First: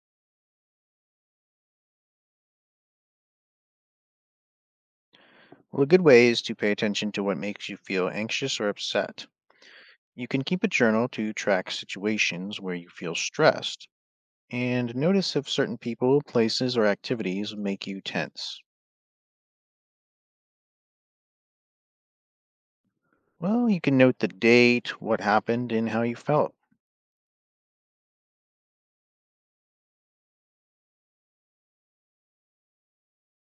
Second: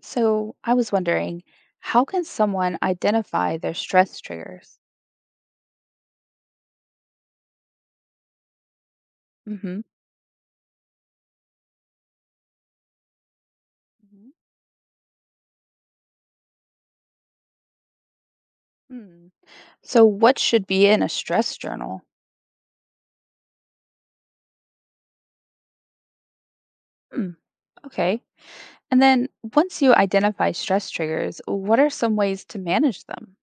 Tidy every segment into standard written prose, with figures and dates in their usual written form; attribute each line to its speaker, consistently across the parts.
Speaker 1: So I was wondering, how can someone identify their stress triggers?
Speaker 2: Well, a good way is to pay attention to what makes you feel anxious or upset.
Speaker 1: Hmm.
Speaker 2: You can keep a journal to track situations where you feel stressed
Speaker 1: Mhm.
Speaker 2: and notice if certain people, places, or activities make you tense.
Speaker 1: Mm. So what should be in a stress journal?
Speaker 2: Well, you can note the date, what happened, and how you felt.
Speaker 1: Hmm, okay. And then once you identify stress triggers, what are some ways to manage them?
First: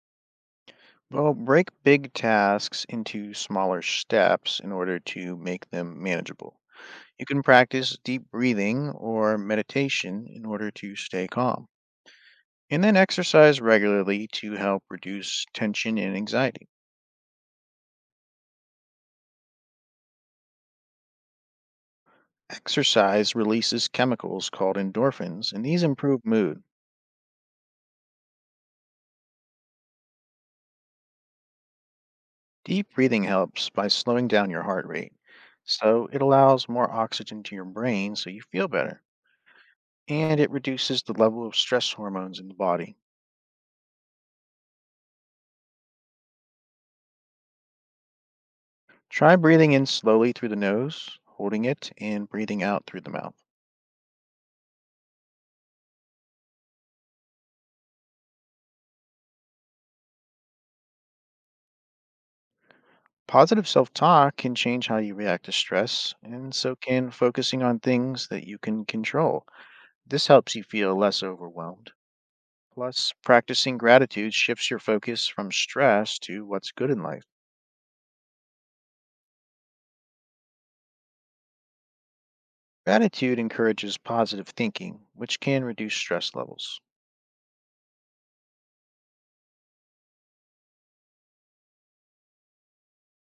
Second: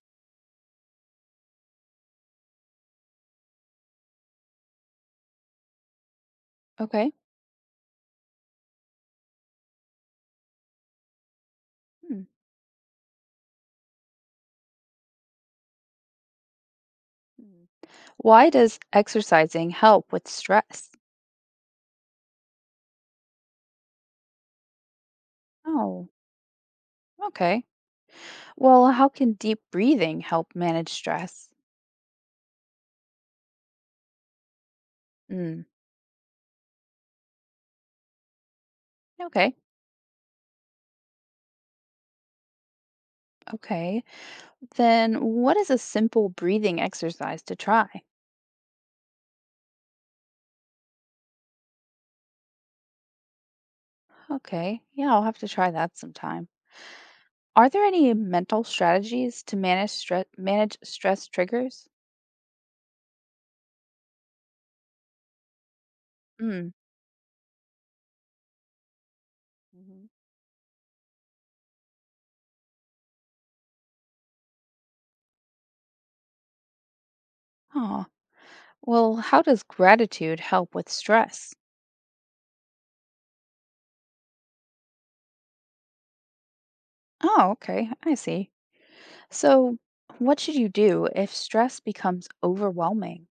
Speaker 2: Well, break big tasks into smaller steps in order to make them manageable.
Speaker 1: Okay.
Speaker 2: You can practice deep breathing or meditation in order to stay calm.
Speaker 1: Hmm.
Speaker 2: And then exercise regularly to help reduce tension and anxiety.
Speaker 1: Mm. Why does exercising help with stress?
Speaker 2: Exercise releases chemicals called endorphins, and these
Speaker 1: Oh,
Speaker 2: improve mood.
Speaker 1: okay. Well, how can deep breathing help manage stress?
Speaker 2: Deep breathing helps by slowing down your heart rate,
Speaker 1: Mm,
Speaker 2: so it allows more oxygen to your brain so you feel better,
Speaker 1: okay,
Speaker 2: and it reduces the level of stress hormones in the body.
Speaker 1: okay. Then what is a simple breathing exercise to try?
Speaker 2: Try breathing in slowly through the nose, holding it, and breathing out through the mouth.
Speaker 1: Okay. Yeah, I'll have to try that sometime. Are there any mental strategies to manage stress triggers?
Speaker 2: Positive self talk can change how you react to stress, and
Speaker 1: Hmm.
Speaker 2: so can focusing on things that you can control.
Speaker 1: Hmm.
Speaker 2: This helps you feel less overwhelmed. Plus, practicing gratitude shifts your focus from stress to what's good in life.
Speaker 1: Oh, well, how does gratitude help with stress?
Speaker 2: Gratitude encourages positive thinking, which can reduce stress levels.
Speaker 1: Oh, okay. I see. So, what should you do if stress becomes overwhelming?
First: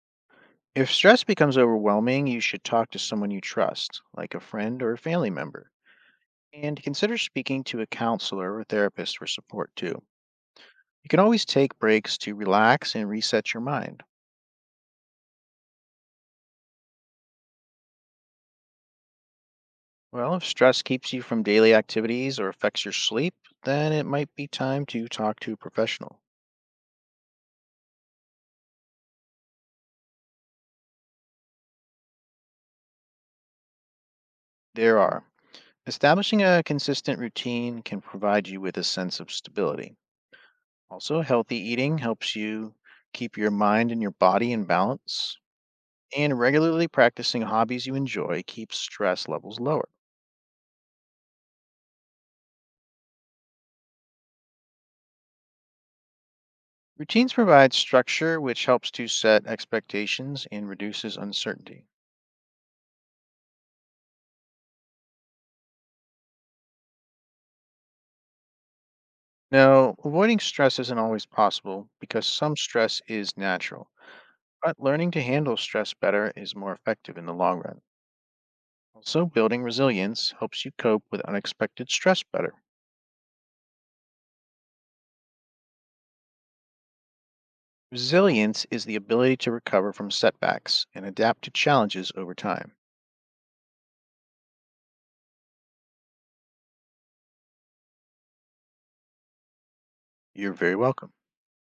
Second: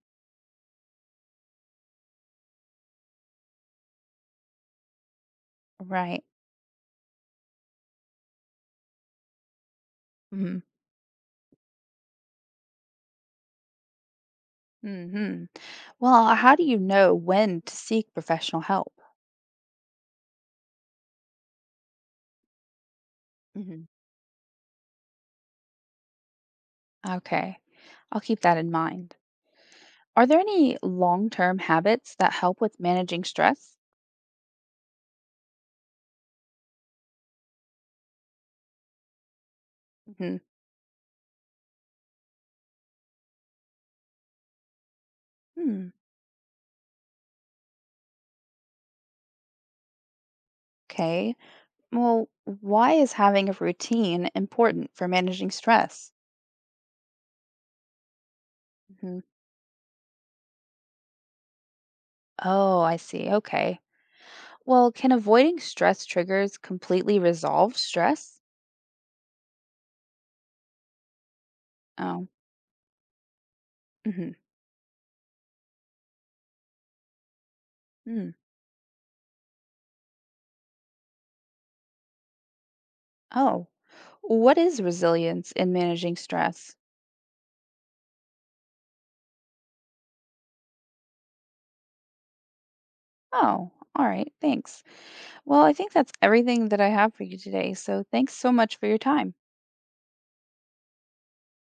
Speaker 2: If stress becomes overwhelming, you should talk to someone you trust, like a friend or a family member,
Speaker 1: Right.
Speaker 2: and consider speaking to a counselor or therapist for support too.
Speaker 1: Mhm.
Speaker 2: You can always take breaks to relax and reset your mind.
Speaker 1: Mhm. Well, how do you know when to seek professional help?
Speaker 2: Well, if stress keeps you from daily activities or affects your sleep,
Speaker 1: Hmm.
Speaker 2: then it might be time to talk to a professional.
Speaker 1: Okay. I'll keep that in mind. Are there any long-term habits that help with managing stress?
Speaker 2: There are. Establishing a consistent routine can provide you with a sense of stability. Also, healthy eating helps you keep your mind and your body in balance.
Speaker 1: Hmm.
Speaker 2: And regularly practicing hobbies you enjoy keeps stress levels lower.
Speaker 1: Okay. Well, why is having a routine important for managing stress?
Speaker 2: Routines provide structure, which helps to
Speaker 1: Hmm.
Speaker 2: set expectations and reduces uncertainty.
Speaker 1: Oh, I see. Okay. Well, can avoiding stress triggers completely resolve stress?
Speaker 2: Now, avoiding stress isn't always possible because
Speaker 1: Oh.
Speaker 2: some stress is natural,
Speaker 1: Hmm.
Speaker 2: but learning to handle stress better is more effective in the long run.
Speaker 1: Hmm.
Speaker 2: Also, building resilience helps you cope with unexpected stress better.
Speaker 1: Oh. What is resilience in managing stress?
Speaker 2: Resilience is the ability to recover from setbacks and adapt to challenges over time.
Speaker 1: Oh, all right. Thanks. Well, I think that's everything that I have for you today. So thanks so much for your time.
Speaker 2: You're very welcome.